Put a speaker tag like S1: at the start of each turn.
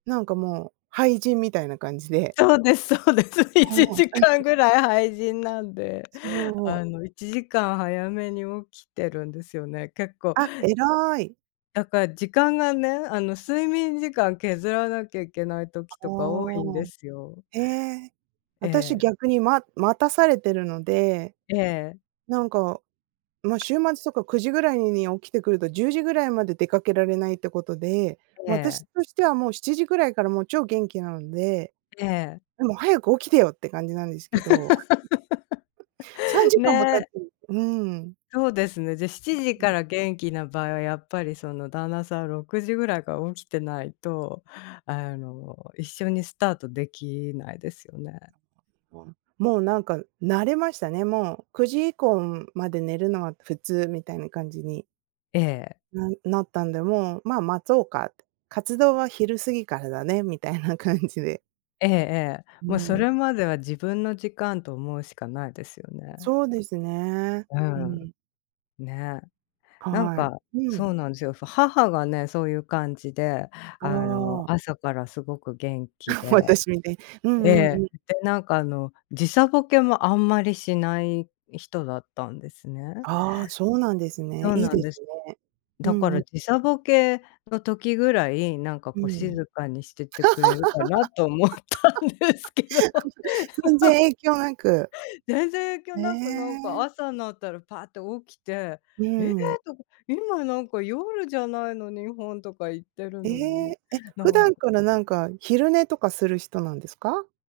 S1: なんかもう、廃人みたいな感じで。
S2: そうです、そうです。1時間
S1: [unintelligible]
S2: ぐらい廃人なんで、
S1: そう。
S2: あの、1時間早めに起きてるんですよね、結構。
S1: あ、偉い。
S2: だから時間がね、あの、睡眠時間削らなきゃいけない時
S1: あ
S2: とか多いんで
S1: あ、
S2: すよ。
S1: ええ、
S2: え
S1: 私
S2: え。
S1: 逆にま待たされてるので、
S2: ええ。
S1: なんか、まあ、週末とか9時ぐらいに起きてくると、10時ぐらいまで出かけられないってことで、
S2: え
S1: まあ、私
S2: え。
S1: としては、もう7時ぐらいからもう超元気なので、
S2: ええ。
S1: でも早く起きてよって感じなんですけど。さん じかんも経っ
S2: ね。
S1: てるうん。
S2: そうですね、で7時か
S1: [unintelligible]
S2: ら元気な場合は、やっぱりその旦那さん6時ぐらいから起きてないと、あの、一緒にスタートできないですよね。
S1: ああ、もうなんか、慣れましたね、もう、9時以降まで寝るのは普通みたいな感じに
S2: ええ。
S1: なったんで、もう、まあ、待とうかって、活動は昼過ぎからだね、みたいな感じで。
S2: ええええ、
S1: う
S2: もうそ
S1: ん。
S2: れまでは、自分の時間と思うしかないですよね。
S1: そうですね、
S2: う
S1: う
S2: ん。
S1: ん。
S2: ね。なん
S1: はい、
S2: か、
S1: う
S2: そ
S1: ん。
S2: うなんですよ、母がね、そういう感じで、
S1: あ
S2: あの、
S1: あ。
S2: 朝からすごく元気で。
S1: 私みたい。うんう
S2: え
S1: んう
S2: え、
S1: ん。
S2: で、なんかあの、時差ボケもあんまりしない人だったんですね。
S1: ああ、そうなんです
S2: そ
S1: ね。
S2: う
S1: いい
S2: なん
S1: です
S2: です。
S1: ね。う
S2: だか
S1: んう
S2: ら
S1: ん。
S2: 時差
S1: [unintelligible]
S2: ボケの時ぐらい、なんか
S1: う
S2: こう静
S1: ん。
S2: かにしててくれるかなと思ったんですけど。
S1: 全然 影響なく。
S2: 全然影響
S1: へ
S2: なく、なんか
S1: え。
S2: 朝になったらパッと起きて、
S1: う
S2: ええ、
S1: ん。
S2: とか、今なんか夜じゃないの日本とか、言ってる
S1: え
S2: のに、
S1: え、え、
S2: な
S1: 普
S2: ん
S1: 段
S2: か
S1: からなんか、昼寝とかする人なんですか？